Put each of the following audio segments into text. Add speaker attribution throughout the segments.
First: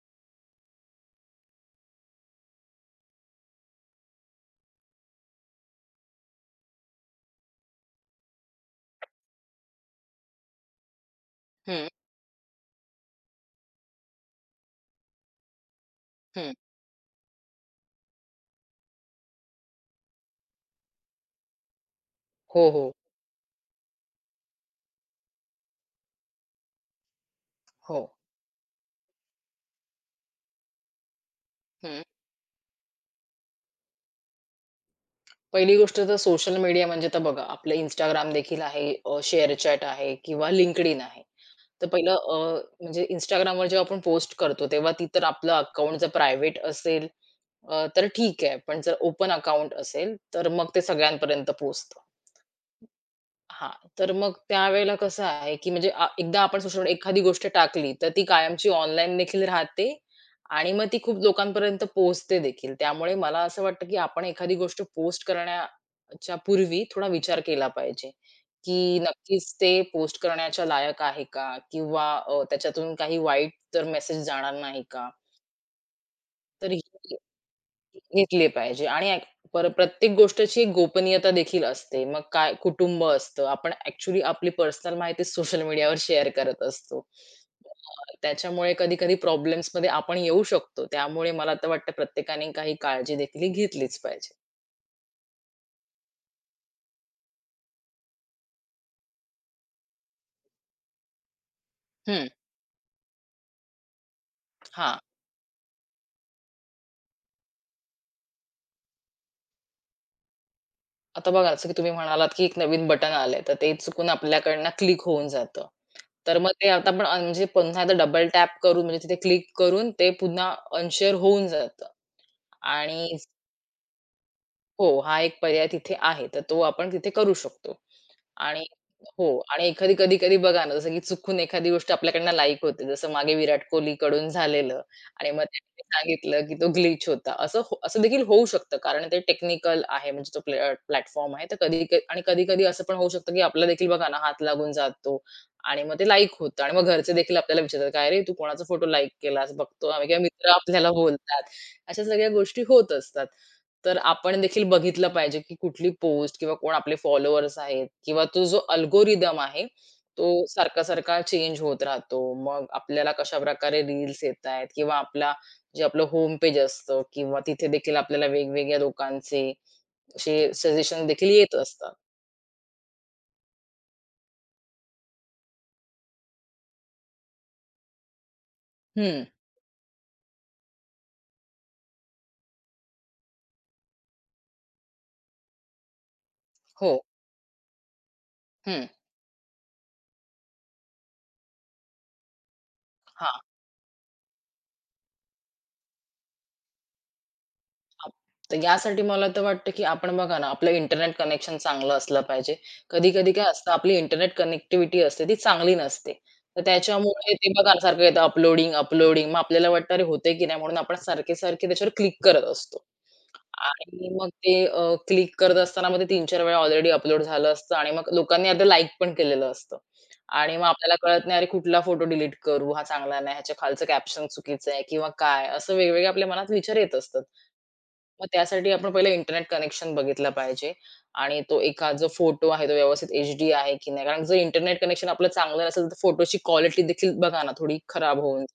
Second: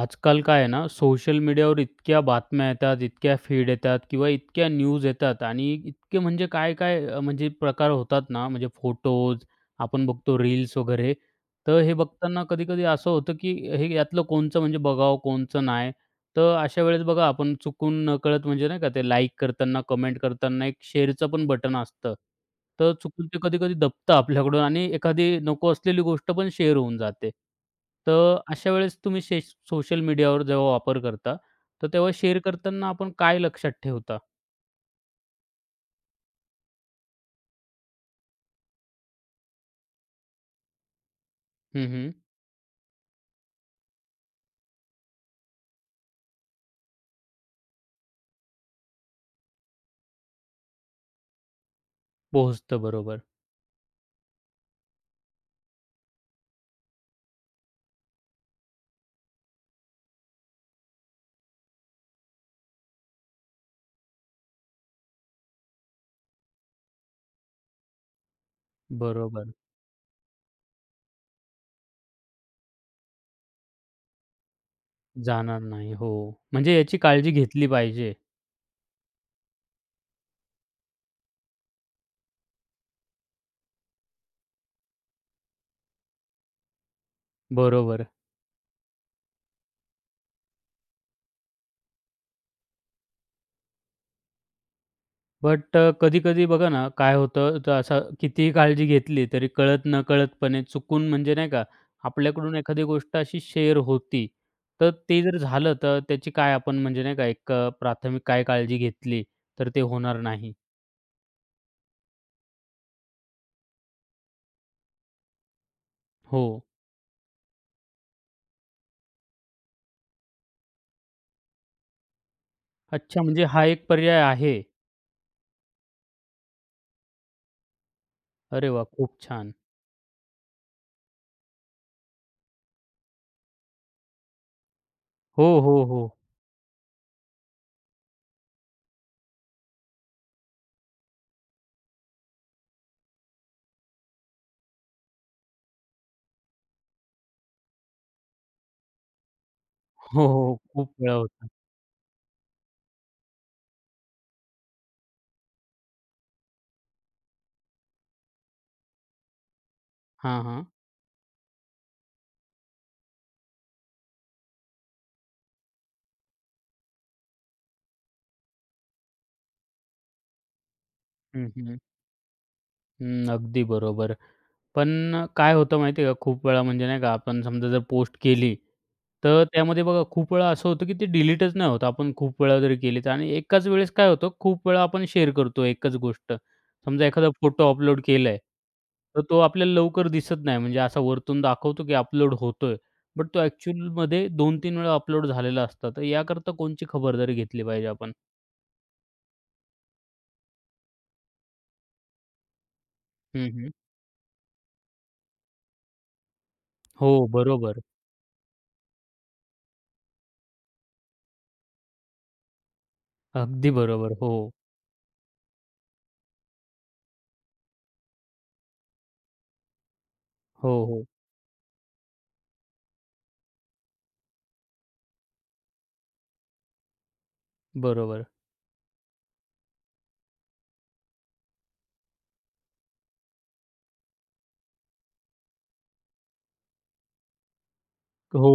Speaker 1: आजकाल काय आहे ना, सोशल मीडियावर इतक्या बातम्या येतात, इतक्या फीड येतात किंवा इतक्या न्यूज येतात आणि इतके म्हणजे काय-काय म्हणजे प्रकार होतात ना, म्हणजे फोटोज, आपण बघतो रील्स वगैरे. तर
Speaker 2: हं,
Speaker 1: हे बघताना कधी-कधी असं होतं, की हे यातलं कोणचं म्हणजे बघावं, कोणचं नाही.
Speaker 2: हं.
Speaker 1: तर अशा वेळेस बघा आपण चुकून नकळत म्हणजे नाही का ते लाइक करताना, कमेंट करताना एक शेअरचं पण बटन असतं.
Speaker 2: हो, हो,
Speaker 1: तर चुकून ते कधी-कधी दबतं आपल्याकडून आणि एखादी नको असलेली गोष्ट पण शेअर होऊन जाते.
Speaker 2: हो.
Speaker 1: तर अशा वेळेस तुम्ही सोशल मीडियावर जेव्हा वापर करता, तर
Speaker 2: हं.
Speaker 1: तेव्हा शेअर करताना आपण काय लक्षात ठेवता?
Speaker 2: पहिली गोष्ट तर सोशल मीडिया म्हणजे आता बघा आपलं Instagram देखील आहे, ShareChat आहे किंवा LinkedIn आहे.
Speaker 1: हं,
Speaker 2: तर
Speaker 1: हं.
Speaker 2: पहिलं म्हणजे Instagramवर जेव्हा आपण पोस्ट करतो, तेव्हा ती तर आपलं अकाउंट जर प्रायव्हेट असेल तर ठीक आहे. पण जर ओपन अकाउंट असेल, तर मग ते सगळ्यांपर्यंत पोहोचतं.
Speaker 1: पोहोचतं बरोबर.
Speaker 2: हां, तर मग त्यावेळेला कसं आहे, की म्हणजे एकदा आपण सोशल मीडिया एखादी गोष्ट टाकली, तर ती कायमची ऑनलाईन देखील राहते आणि मग ती खूप लोकांपर्यंत पोहोचते देखील. त्यामुळे मला असं वाटतं, की आपण एखादी गोष्ट पोस्ट करण्याच्या पूर्वी थोडा विचार केला पाहिजे, की नक्कीच
Speaker 1: बरोबर.
Speaker 2: ते पोस्ट करण्याच्या लायक आहे का? किंवा त्याच्यातून काही वाईट तर मेसेज जाणार नाही का?
Speaker 1: जाणार नाही. हो.
Speaker 2: तर
Speaker 1: म्हणजे
Speaker 2: ही
Speaker 1: याची काळजी घेतली पाहिजे.
Speaker 2: घेतली पाहिजे आणि प्रत्येक गोष्टची एक गोपनीयता देखील असते. मग काय कुटुंब असतं. आपण ॲक्चुअली आपली पर्सनल माहिती सोशल मीडियावर शेअर करत असतो.
Speaker 1: बरोबर.
Speaker 2: त्याच्यामुळे कधी-कधी प्रॉब्लेम्समध्ये आपण येऊ शकतो. त्यामुळे मला तर वाटतं प्रत्येकाने काही काळजी देखील ही घेतलीच पाहिजे.
Speaker 1: बट कधी-कधी बघा ना, काय होतं, तर असा कितीही काळजी घेतली तरी कळत नकळतपणे चुकून म्हणजे नाही का,
Speaker 2: हं,
Speaker 1: आपल्याकडून एखादी गोष्ट अशी शेअर होती. तर
Speaker 2: हां.
Speaker 1: ते जर झालं, तर त्याची काय आपण म्हणजे नाही का, एक प्राथमिक काय काळजी घेतली, तर ते होणार नाही.
Speaker 2: आता बघा जसं की तुम्ही म्हणालात, की एक नवीन बटन आलंय, तर ते चुकून आपल्याकडनं क्लिक होऊन जातं. तर
Speaker 1: हो.
Speaker 2: मग ते आता आपण म्हणजे पुन्हा एकदा डबल टॅप करून म्हणजे तिथे क्लिक करून ते पुन्हा अनशेअर होऊन जातं आणि
Speaker 1: अच्छा, म्हणजे हा एक पर्याय आहे.
Speaker 2: हो, हा एक पर्याय तिथे आहे. तर तो आपण तिथे करू शकतो. आणि
Speaker 1: अरे वाह! खूप
Speaker 2: हो
Speaker 1: छान.
Speaker 2: आणि एखादी कधी-कधी बघा ना, जसं की चुकून एखादी गोष्ट आपल्याकडनं लाईक होते. जसं मागे विराट कोहलीकडून झालेलं आणि मग
Speaker 1: हो,
Speaker 2: त्यांनी
Speaker 1: हो, हो.
Speaker 2: सांगितलं, की तो ग्लिच होता. असं हो असं देखील होऊ शकतं. कारण ते टेक्निकल आहे म्हणजे तो प्लॅटफॉर्म आहे. तर कधी क आणि कधी-कधी असं पण होऊ शकतं, की आपला देखील बघा ना, हात लागून जातो आणि मग ते लाईक होतं आणि मग घरचे देखील आपल्याला विचारतात, "काय रे, तू कोणाचा फोटो लाईक केलास?" बघतो आम्ही किंवा
Speaker 1: हो,
Speaker 2: मित्र
Speaker 1: हो.
Speaker 2: आपल्याला
Speaker 1: खूप वेळा
Speaker 2: बोलतात.
Speaker 1: होतं.
Speaker 2: अशा सगळ्या गोष्टी होत असतात. तर आपण देखील बघितलं पाहिजे, की कुठली पोस्ट किंवा कोण आपले फॉलोअर्स आहेत किंवा तो जो अल्गोरिदम आहे,
Speaker 1: हां,
Speaker 2: तो
Speaker 1: हां.
Speaker 2: सारखा-सारखा चेंज होत राहतो. मग आपल्याला कशाप्रकारे रील्स येतायत किंवा आपला जे आपलं होम पेज असतं किंवा तिथे देखील आपल्याला वेगवेगळ्या लोकांचे असे सजेशन देखील
Speaker 1: हं,
Speaker 2: येत
Speaker 1: हं.
Speaker 2: असतात.
Speaker 1: हं, अगदी बरोबर. पण काय होतं माहिती आहे का, खूप वेळा म्हणजे नाही का, आपण समजा जर पोस्ट केली,
Speaker 2: हं.
Speaker 1: तर त्यामध्ये बघा खूप वेळा असं होतं, की ते डिलीटच नाही होत. आपण खूप वेळा जरी केली तर आणि एकाच वेळेस काय होतं, खूप वेळा आपण शेअर करतो एकच गोष्ट.
Speaker 2: हो.
Speaker 1: समजा एखादा फोटो अपलोड केलाय,
Speaker 2: हं.
Speaker 1: तर तो आपल्याला लवकर दिसत नाही. म्हणजे असा वरतून दाखवतो, की अपलोड होतोय, बट तो ॲक्चुअलमध्ये 2-3 वेळा अपलोड झालेला असतो. तर याकरता कोणची खबरदारी घेतली पाहिजे
Speaker 2: हां.
Speaker 1: आपण?
Speaker 2: तर यासाठी मला तर वाटतं, की आपण बघा ना, आपलं इंटरनेट कनेक्शन चांगलं असलं पाहिजे. कधी-कधी काय
Speaker 1: हं, हं.
Speaker 2: असतं, आपली इंटरनेट कनेक्टिव्हिटी असते ती चांगली नसते. तर
Speaker 1: हो,
Speaker 2: त्याच्यामुळे ते बघा ना,
Speaker 1: बरोबर.
Speaker 2: सारखं येतं अपलोडिंग, अपलोडिंग. मग आपल्याला वाटतं, "अरे होतंय की नाही?" म्हणून आपण सारखे-सारखे त्याच्यावर क्लिक करत असतो.
Speaker 1: अगदी
Speaker 2: आणि
Speaker 1: बरोबर.
Speaker 2: मग
Speaker 1: हो.
Speaker 2: ते क्लिक करत असताना मग ते 3-4 वेळा ऑलरेडी अपलोड झालं असतं आणि मग लोकांनी आता लाइक पण केलेलं असतं. आणि मग
Speaker 1: हो,
Speaker 2: आपल्याला
Speaker 1: हो.
Speaker 2: कळत नाही, अरे कुठला फोटो डिलीट करू? हा चांगला नाही, ह्याच्या खालचं कॅप्शन चुकीचं आहे किंवा काय? असं वेगवेगळे आपल्या मनात विचार येत असतात.
Speaker 1: बरोबर.
Speaker 2: मग त्यासाठी आपण पहिलं इंटरनेट कनेक्शन बघितला पाहिजे आणि तो एका जो फोटो आहे, तो व्यवस्थित एचडी आहे की नाही? कारण जर इंटरनेट कनेक्शन आपलं चांगलं नसेल, तर फोटोची क्वालिटी देखील बघा ना, थोडी खराब होऊन
Speaker 1: हो,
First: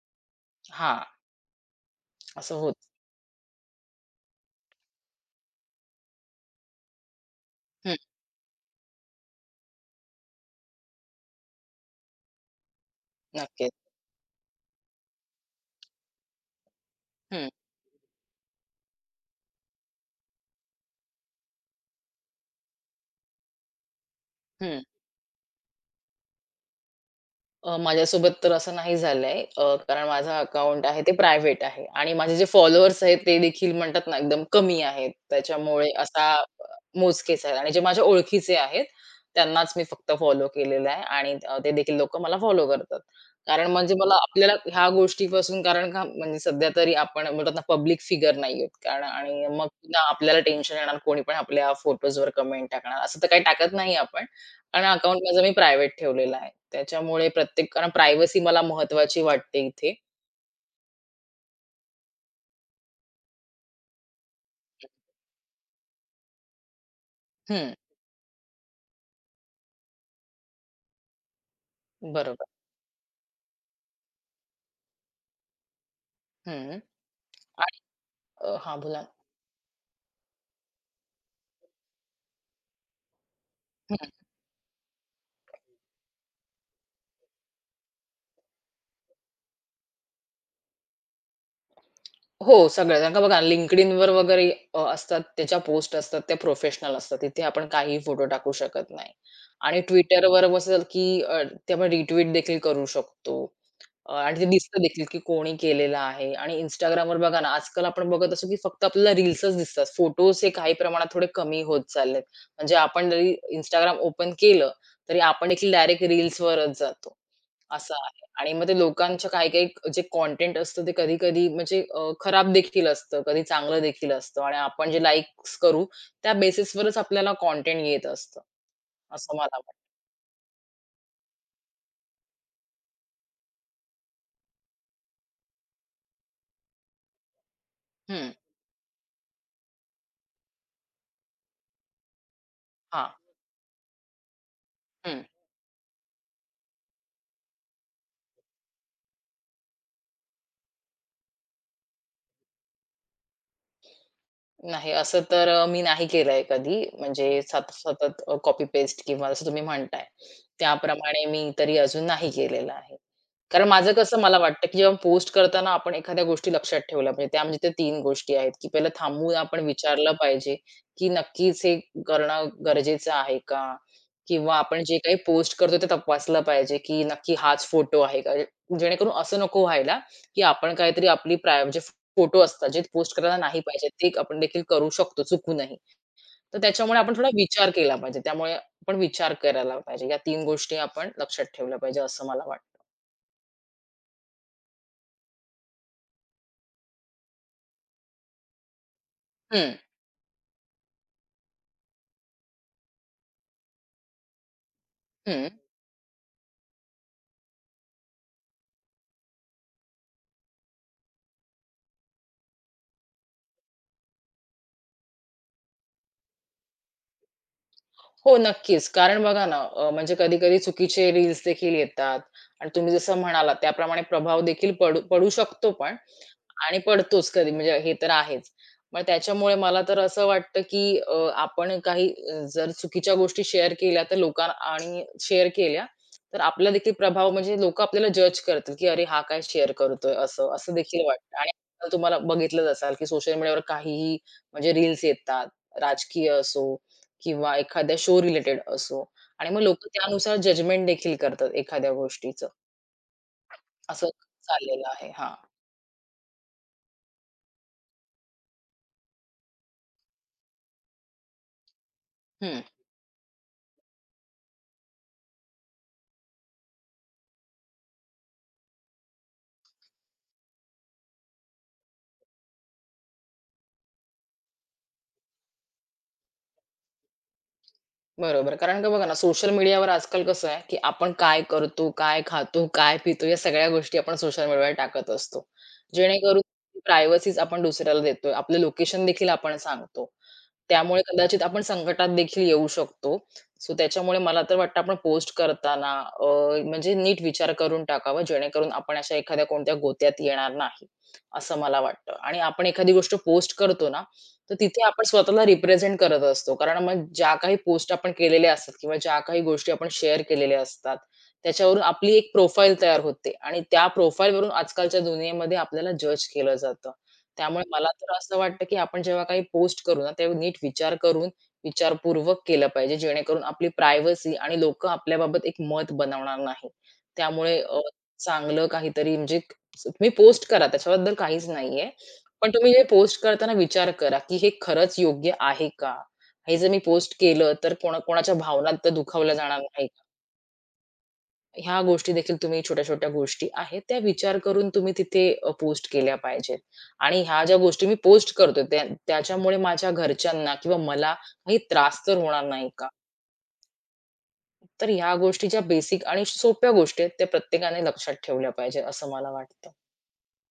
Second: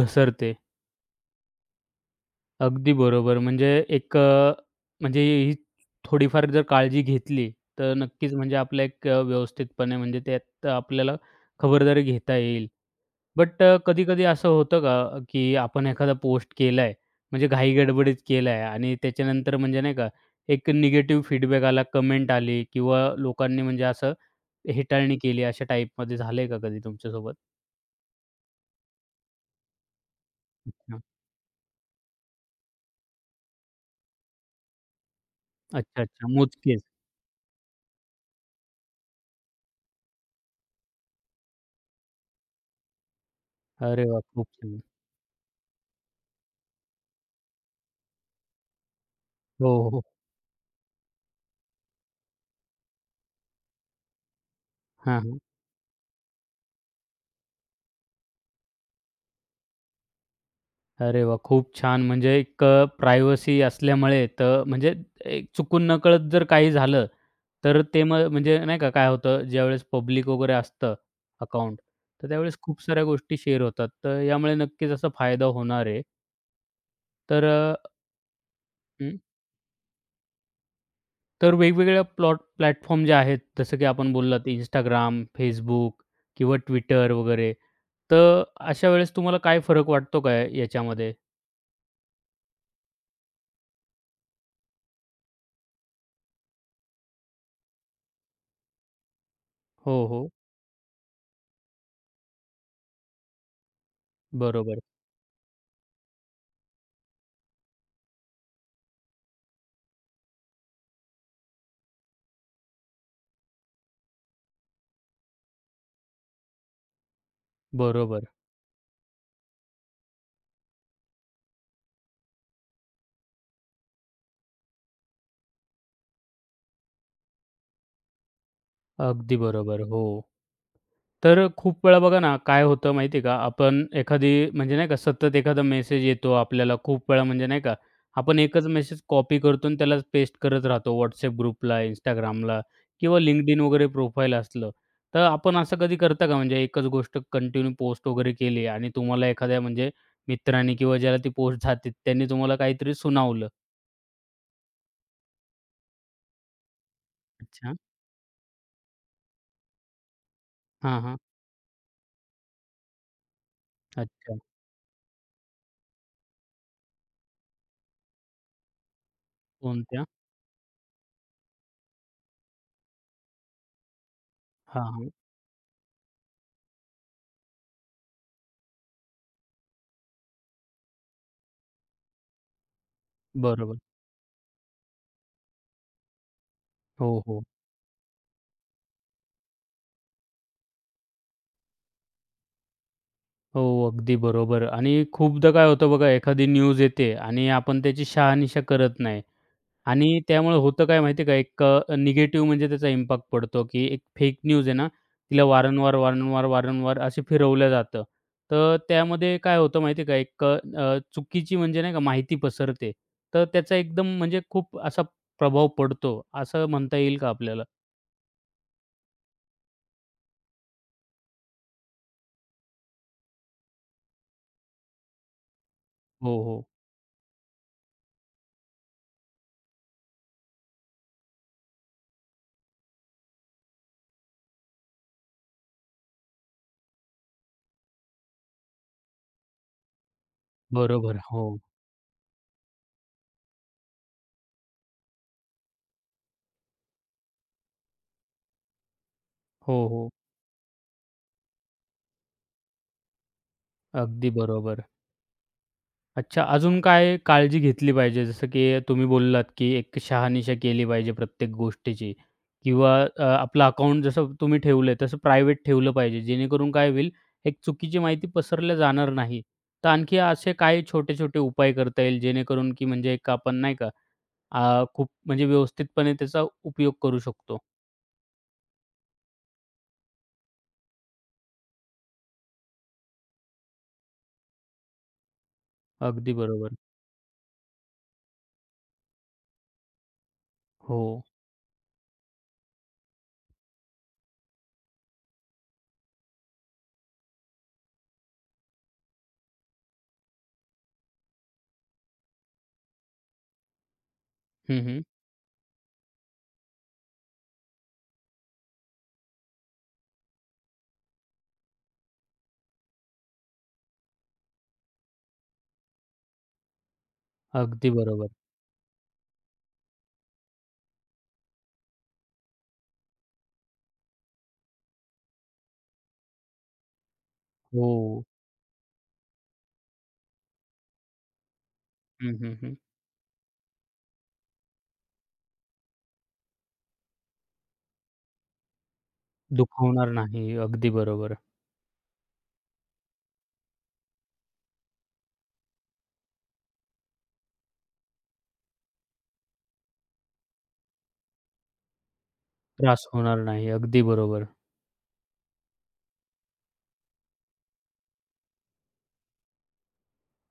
Speaker 1: घसरते.
Speaker 2: हां, असं होतं.
Speaker 1: अगदी बरोबर. म्हणजे एक, म्हणजे ही थोडीफार जर काळजी घेतली, तर
Speaker 2: हं,
Speaker 1: नक्कीच म्हणजे आपलं एक, व्यवस्थितपणे म्हणजे त्यात आपल्याला खबरदारी घेता येईल. बट
Speaker 2: नक्कीच.
Speaker 1: कधी-कधी असं होतं का, की आपण एखादा पोस्ट केलाय, म्हणजे
Speaker 2: हं,
Speaker 1: घाई-गडबडीत केलाय आणि त्याच्यानंतर म्हणजे नाही का, एक निगेटिव्ह फीडबॅक आला, कमेंट आली किंवा लोकांनी म्हणजे असं
Speaker 2: हं.
Speaker 1: हेटाळणी केली, अशा टाईपमध्ये झालंय का कधी तुमच्यासोबत?
Speaker 2: माझ्यासोबत तर असं नाही झालंय. कारण माझं अकाउंट
Speaker 1: अच्छा.
Speaker 2: आहे ते प्रायव्हेट आहे आणि माझे जे फॉलोअर्स आहेत ते देखील म्हणतात ना एकदम कमी आहेत. त्याच्यामुळे
Speaker 1: अच्छा, अच्छा.
Speaker 2: असा
Speaker 1: मोजकेच.
Speaker 2: मोजकेच आहेत आणि जे माझ्या ओळखीचे आहेत त्यांनाच मी फक्त फॉलो केलेलं आहे आणि ते देखील लोकं मला फॉलो करतात. कारण म्हणजे
Speaker 1: अरे
Speaker 2: मला
Speaker 1: वाह! खूप
Speaker 2: आपल्याला
Speaker 1: छान.
Speaker 2: ह्या गोष्टीपासून कारण का म्हणजे सध्या तरी आपण म्हणतात ना पब्लिक फिगर नाही आहोत कारण आणि मग
Speaker 1: हो,
Speaker 2: ना
Speaker 1: हो.
Speaker 2: आपल्याला टेन्शन येणार कोणी पण आपल्या फोटोजवर कमेंट टाकणार. असं तर काही टाकत नाही आपण. कारण अकाउंट
Speaker 1: हां, हां.
Speaker 2: माझं मी प्रायव्हेट ठेवलेलं आहे. त्याच्यामुळे प्रत्येक कारण प्रायव्हसी मला महत्वाची वाटते इथे.
Speaker 1: अरे वाह! खूप छान. म्हणजे एक, प्रायव्हसी असल्यामुळे तर म्हणजे एक चुकून नकळत जर काही झालं,
Speaker 2: हं,
Speaker 1: तर ते मग म्हणजे नाही का काय होतं, ज्यावेळेस पब्लिक वगैरे असतं अकाउंट, तर
Speaker 2: बरोबर.
Speaker 1: त्यावेळेस खूप साऱ्या गोष्टी शेअर होतात. तर यामुळे नक्कीच असा फायदा होणार आहे.
Speaker 2: हं.
Speaker 1: तर
Speaker 2: आणि हां, बोला.
Speaker 1: हं, तर वेगवेगळ्या प्लॅटफॉर्म जे आहेत, जसं की
Speaker 2: हं.
Speaker 1: आपण बोललात Instagram, Facebook किंवा Twitter वगैरे, तर अशा वेळेस तुम्हाला काय फरक वाटतो काय याच्यामध्ये?
Speaker 2: हो, सगळं. कारण का बघा LinkedInवर वगैरे असतात त्याच्या पोस्ट असतात त्या प्रोफेशनल असतात. तिथे आपण काहीही फोटो टाकू शकत नाही. आणि
Speaker 1: हो, हो.
Speaker 2: Twitterवर कसं की ते आपण रिट्वीट देखील करू शकतो आणि ते
Speaker 1: बरोबर,
Speaker 2: दिसतं देखील, की कोणी केलेलं आहे आणि Instagramवर बघा ना, आजकाल आपण बघत असू, की फक्त आपल्याला रील्सच दिसतात. फोटोज हे काही प्रमाणात थोडे कमी होत चाललेत. म्हणजे आपण जरी Instagram ओपन केलं, तरी आपण देखील डायरेक्ट रील्सवरच जातो. असं आहे
Speaker 1: बरोबर.
Speaker 2: आणि मग ते लोकांच्या काही-काही जे कंटेंट असतं, ते कधी-कधी म्हणजे खराब देखील असतं, कधी चांगलं देखील असतं आणि आपण जे लाइक्स करू, त्या बेसिसवरच आपल्याला कंटेंट येत असतं,
Speaker 1: अगदी
Speaker 2: असं मला वाटतं.
Speaker 1: बरोबर. हो. तर खूप वेळा बघा ना, काय होतं माहिती आहे का, आपण एखादी म्हणजे नाही का सतत एखादा मेसेज येतो आपल्याला खूप वेळा म्हणजे नाही का,
Speaker 2: हं.
Speaker 1: आपण एकच मेसेज कॉपी करतो आणि त्यालाच पेस्ट करत राहतो WhatsApp ग्रुपला, Instagramला
Speaker 2: हां.
Speaker 1: किंवा LinkedIn वगैरे प्रोफाईल असलं. तर
Speaker 2: हं.
Speaker 1: आपण असं कधी करता का म्हणजे एकच गोष्ट कंटिन्यू पोस्ट वगैरे केली आणि तुम्हाला एखाद्या म्हणजे मित्राने किंवा ज्याला ती पोस्ट जाते त्यांनी तुम्हाला काहीतरी सुनावलं?
Speaker 2: नाही, असं तर मी नाही केलंय कधी. म्हणजे
Speaker 1: अच्छा.
Speaker 2: सतत कॉपी पेस्ट किंवा जसं तुम्ही म्हणताय,
Speaker 1: हां, हां.
Speaker 2: त्याप्रमाणे मी तरी अजून नाही केलेलं आहे. कारण माझं कसं मला
Speaker 1: अच्छा.
Speaker 2: वाटतं, की जेव्हा पोस्ट करताना आपण एखाद्या गोष्टी लक्षात ठेवल्या पाहिजे. त्या म्हणजे त्या 3 गोष्टी आहेत, की पहिलं थांबून आपण
Speaker 1: कोणत्या?
Speaker 2: विचारलं पाहिजे, की नक्कीच हे करणं गरजेचं आहे का? किंवा आपण
Speaker 1: हां,
Speaker 2: जे
Speaker 1: हां.
Speaker 2: काही पोस्ट करतो ते तपासलं पाहिजे, की नक्की हाच फोटो आहे का? जेणेकरून असं नको व्हायला, की आपण काहीतरी आपली म्हणजे फोटो असतात, जे पोस्ट करायला नाही
Speaker 1: बरोबर.
Speaker 2: पाहिजे, ते आपण देखील करू शकतो चुकूनही. तर त्याच्यामुळे आपण
Speaker 1: हो,
Speaker 2: थोडा
Speaker 1: हो.
Speaker 2: विचार केला पाहिजे. त्यामुळे आपण विचार करायला पाहिजे. या 3 गोष्टी आपण लक्षात ठेवल्या पाहिजे असं मला वाटतं.
Speaker 1: हो, अगदी बरोबर आणि खूपदा काय होतं बघा, एखादी न्यूज येते आणि आपण त्याची शहानिशा करत नाही
Speaker 2: हं,
Speaker 1: आणि त्यामुळे होतं काय माहिती आहे का, एक निगेटिव्ह म्हणजे त्याचा इम्पॅक्ट पडतो, की एक फेक न्यूज आहे ना, तिला
Speaker 2: हं.
Speaker 1: वारंवार, वारंवार, वारंवार असे फिरवलं जातं. तर त्यामध्ये काय होतं माहिती आहे का, एक चुकीची म्हणजे नाही का माहिती पसरते. तर त्याचा एकदम म्हणजे खूप असा प्रभाव पडतो, असं म्हणता येईल का आपल्याला?
Speaker 2: हो, नक्कीच. कारण बघा ना, म्हणजे कधी-कधी चुकीचे रील्स देखील येतात आणि तुम्ही जसं म्हणालात त्याप्रमाणे प्रभाव देखील पडू पडू शकतो पण.
Speaker 1: हो, हो.
Speaker 2: आणि पडतोच कधी म्हणजे हे तर आहेच. मग त्याच्यामुळे मला तर असं वाटतं, की आपण काही जर चुकीच्या गोष्टी शेअर केल्या तर लोकां आणि शेअर केल्या, तर आपला देखील प्रभाव म्हणजे लोकं आपल्याला जज करतील, की "अरे, हा काय शेअर करतोय?" असं, असं देखील
Speaker 1: बरोबर.
Speaker 2: वाटतं.
Speaker 1: हो.
Speaker 2: आणि आजकाल तुम्हाला बघितलंच असाल, की सोशल मीडियावर काहीही म्हणजे रील्स येतात, राजकीय असो किंवा एखाद्या शो रिलेटेड असो आणि मग
Speaker 1: हो,
Speaker 2: लोकं
Speaker 1: हो.
Speaker 2: त्यानुसार जजमेंट देखील करतात एखाद्या गोष्टीचं. असं
Speaker 1: अगदी बरोबर.
Speaker 2: चाललेलं आहे.
Speaker 1: अच्छा, अजून काय काळजी घेतली पाहिजे? जसं की तुम्ही बोललात, की एक शहानिशा केली पाहिजे प्रत्येक गोष्टीची
Speaker 2: हं.
Speaker 1: किंवा आपलं अकाउंट जसं तुम्ही ठेवलंय तसं प्रायव्हेट ठेवलं पाहिजे. जेणेकरून काय होईल, एक चुकीची माहिती पसरल्या जाणार नाही. तर आणखी असे काही छोटे-छोटे उपाय करता येईल जेणेकरून की म्हणजे एक आपण नाही का खूप म्हणजे व्यवस्थितपणे त्याचा उपयोग करू शकतो.
Speaker 2: बरोबर. कारण का बघा ना, सोशल मीडियावर आजकाल कसं आहे, की आपण काय करतो, काय खातो, काय पितो या सगळ्या गोष्टी आपण सोशल मीडियावर टाकत असतो.
Speaker 1: अगदी
Speaker 2: जेणेकरून
Speaker 1: बरोबर.
Speaker 2: प्रायव्हसीच आपण दुसऱ्याला देतोय. आपलं लोकेशन देखील आपण सांगतो.
Speaker 1: हो.
Speaker 2: त्यामुळे कदाचित आपण संकटात देखील येऊ शकतो. सो त्याच्यामुळे मला तर वाटतं आपण पोस्ट करताना अ, म्हणजे नीट विचार करून टाकावा, जेणेकरून आपण अशा एखाद्या कोणत्या गोत्यात येणार नाही, असं मला वाटतं. आणि आपण एखादी गोष्ट पोस्ट करतो ना, तर
Speaker 1: हं,
Speaker 2: तिथे
Speaker 1: हं.
Speaker 2: आपण स्वतःला रिप्रेझेंट करत असतो. कारण मग ज्या काही पोस्ट आपण केलेल्या असतात किंवा ज्या काही गोष्टी आपण शेअर केलेल्या असतात, त्याच्यावरून आपली एक प्रोफाईल तयार होते आणि त्या प्रोफाईलवरून आजकालच्या दुनियेमध्ये आपल्याला जज केलं जातं. त्यामुळे मला
Speaker 1: अगदी
Speaker 2: तर
Speaker 1: बरोबर.
Speaker 2: असं वाटतं, की आपण जेव्हा काही पोस्ट करू ना, तेव्हा नीट विचार करून, विचारपूर्वक केलं पाहिजे, जेणेकरून आपली प्रायव्हसी आणि लोकं आपल्याबाबत एक मत बनवणार नाही. त्यामुळे
Speaker 1: हो.
Speaker 2: चांगलं काहीतरी म्हणजे तुम्ही पोस्ट करा, त्याच्याबद्दल काहीच नाहीये.
Speaker 1: हं,
Speaker 2: पण
Speaker 1: हं,
Speaker 2: तुम्ही
Speaker 1: हं.
Speaker 2: हे पोस्ट करताना विचार करा, की हे खरंच योग्य आहे का? हे जर मी पोस्ट केलं, तर कोणा कोणाच्या भावना तर दुखावल्या जाणार नाहीत.
Speaker 1: दुखवणार नाही. अगदी बरोबर.
Speaker 2: ह्या गोष्टी देखील तुम्ही छोट्या-छोट्या गोष्टी आहेत, त्या विचार करून तुम्ही तिथे पोस्ट केल्या पाहिजेत. आणि ह्या ज्या गोष्टी मी पोस्ट करतोय त्या त्याच्यामुळे माझ्या घरच्यांना किंवा मला काही त्रास तर होणार नाही का?
Speaker 1: त्रास होणार नाही. अगदी बरोबर.
Speaker 2: तर ह्या गोष्टी ज्या बेसिक आणि सोप्या गोष्टी आहेत, त्या प्रत्येकाने लक्षात ठेवल्या पाहिजेत असं मला वाटतं.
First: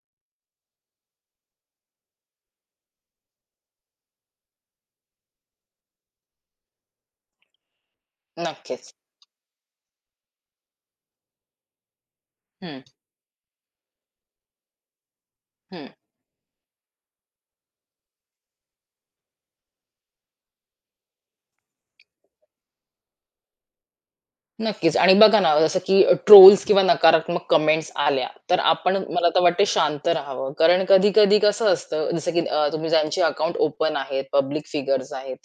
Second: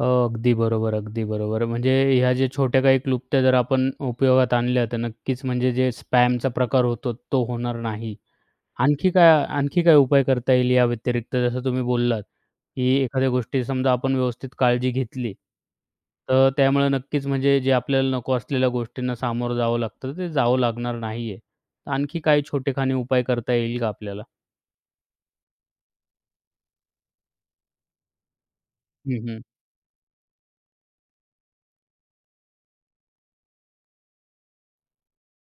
Speaker 1: अगदी बरोबर, अगदी बरोबर. म्हणजे ह्या ज्या छोट्या काही क्लुप्त्या जर आपण उपयोगात आणल्या तर नक्कीच म्हणजे जे स्पॅमचा प्रकार होतो तो होणार नाही.
Speaker 2: नक्कीच.
Speaker 1: आणखी काय उपाय करता येईल या व्यतिरिक्त जसं तुम्ही बोललात,
Speaker 2: हं,
Speaker 1: की एखाद्या गोष्टी समजा आपण व्यवस्थित काळजी घेतली,
Speaker 2: हं.
Speaker 1: तर त्यामुळे नक्कीच म्हणजे जे आपल्याला नको असलेल्या गोष्टींना सामोरं जावं लागतं, ते जावं लागणार नाहीये. तर आणखी काही छोटेखानी उपाय करता येईल का आपल्याला?
Speaker 2: नक्कीच आणि बघा ना, जसं की ट्रोल्स किंवा नकारात्मक कमेंट्स आल्या, तर आपण
Speaker 1: हं,
Speaker 2: मला तर
Speaker 1: हं.
Speaker 2: वाटते शांत राहावं. कारण कधी-कधी कसं असतं, जसं की तुम्ही ज्यांचे अकाउंट ओपन आहेत, पब्लिक फिगर्स आहेत,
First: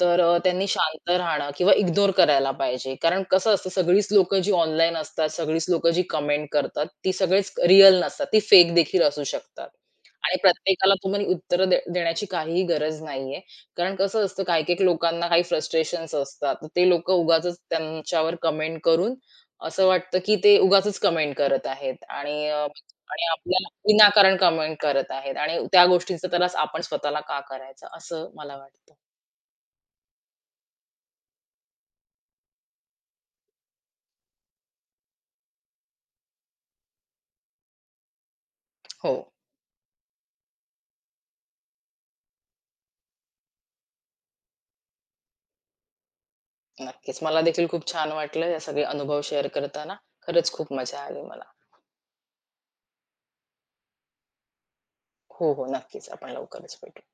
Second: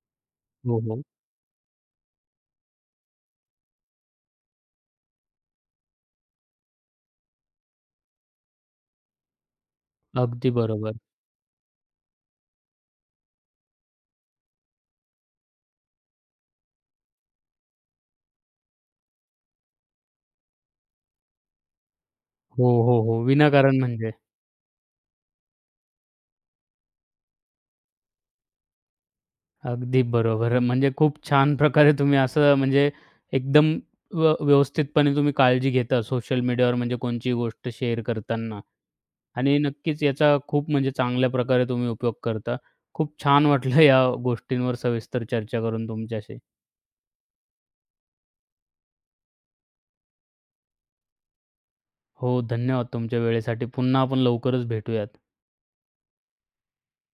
Speaker 2: तर त्यांनी
Speaker 1: हो, हो.
Speaker 2: शांत राहणं किंवा इग्नोर करायला पाहिजे. कारण कसं असतं, सगळीच लोकं जी ऑनलाईन असतात, सगळीच लोकं जी कमेंट करतात, ती सगळेच रिअल नसतात. ती फेक देखील असू शकतात. आणि
Speaker 1: अगदी
Speaker 2: प्रत्येकाला
Speaker 1: बरोबर.
Speaker 2: तुम्ही उत्तरं देण्याची काहीही गरज नाहीये. कारण कसं असतं, काही-काही लोकांना काही फ्रस्ट्रेशन्स असतात. तर ते लोकं उगाचच त्यांच्यावर कमेंट करून असं वाटतं, की ते उगाचच कमेंट करत आहेत आणि
Speaker 1: हो, हो, हो.
Speaker 2: आणि आपल्याला
Speaker 1: विनाकारण म्हणजे
Speaker 2: विनाकारण कमेंट करत आहेत आणि त्या गोष्टींचा त्रास आपण स्वतःला का करायचा, असं मला वाटतं.
Speaker 1: अगदी बरोबर. म्हणजे खूप छान प्रकारे तुम्ही असं म्हणजे एकदम व्यवस्थितपणे तुम्ही काळजी घेता सोशल मीडियावर म्हणजे कोणची गोष्ट शेअर करताना
Speaker 2: हो,
Speaker 1: आणि नक्कीच याचा खूप म्हणजे चांगल्या प्रकारे तुम्ही उपयोग करता. खूप छान वाटलं या गोष्टींवर सविस्तर चर्चा करून तुमच्याशी.
Speaker 2: नक्कीच. मला देखील खूप छान वाटलं, हे सगळे अनुभव शेअर करताना. खरंच खूप मजा आली मला.
Speaker 1: हो, धन्यवाद तुमच्या वेळेसाठी. पुन्हा आपण लवकरच भेटूयात.
Speaker 2: हो, हो, नक्कीच. आपण लवकरच भेटू.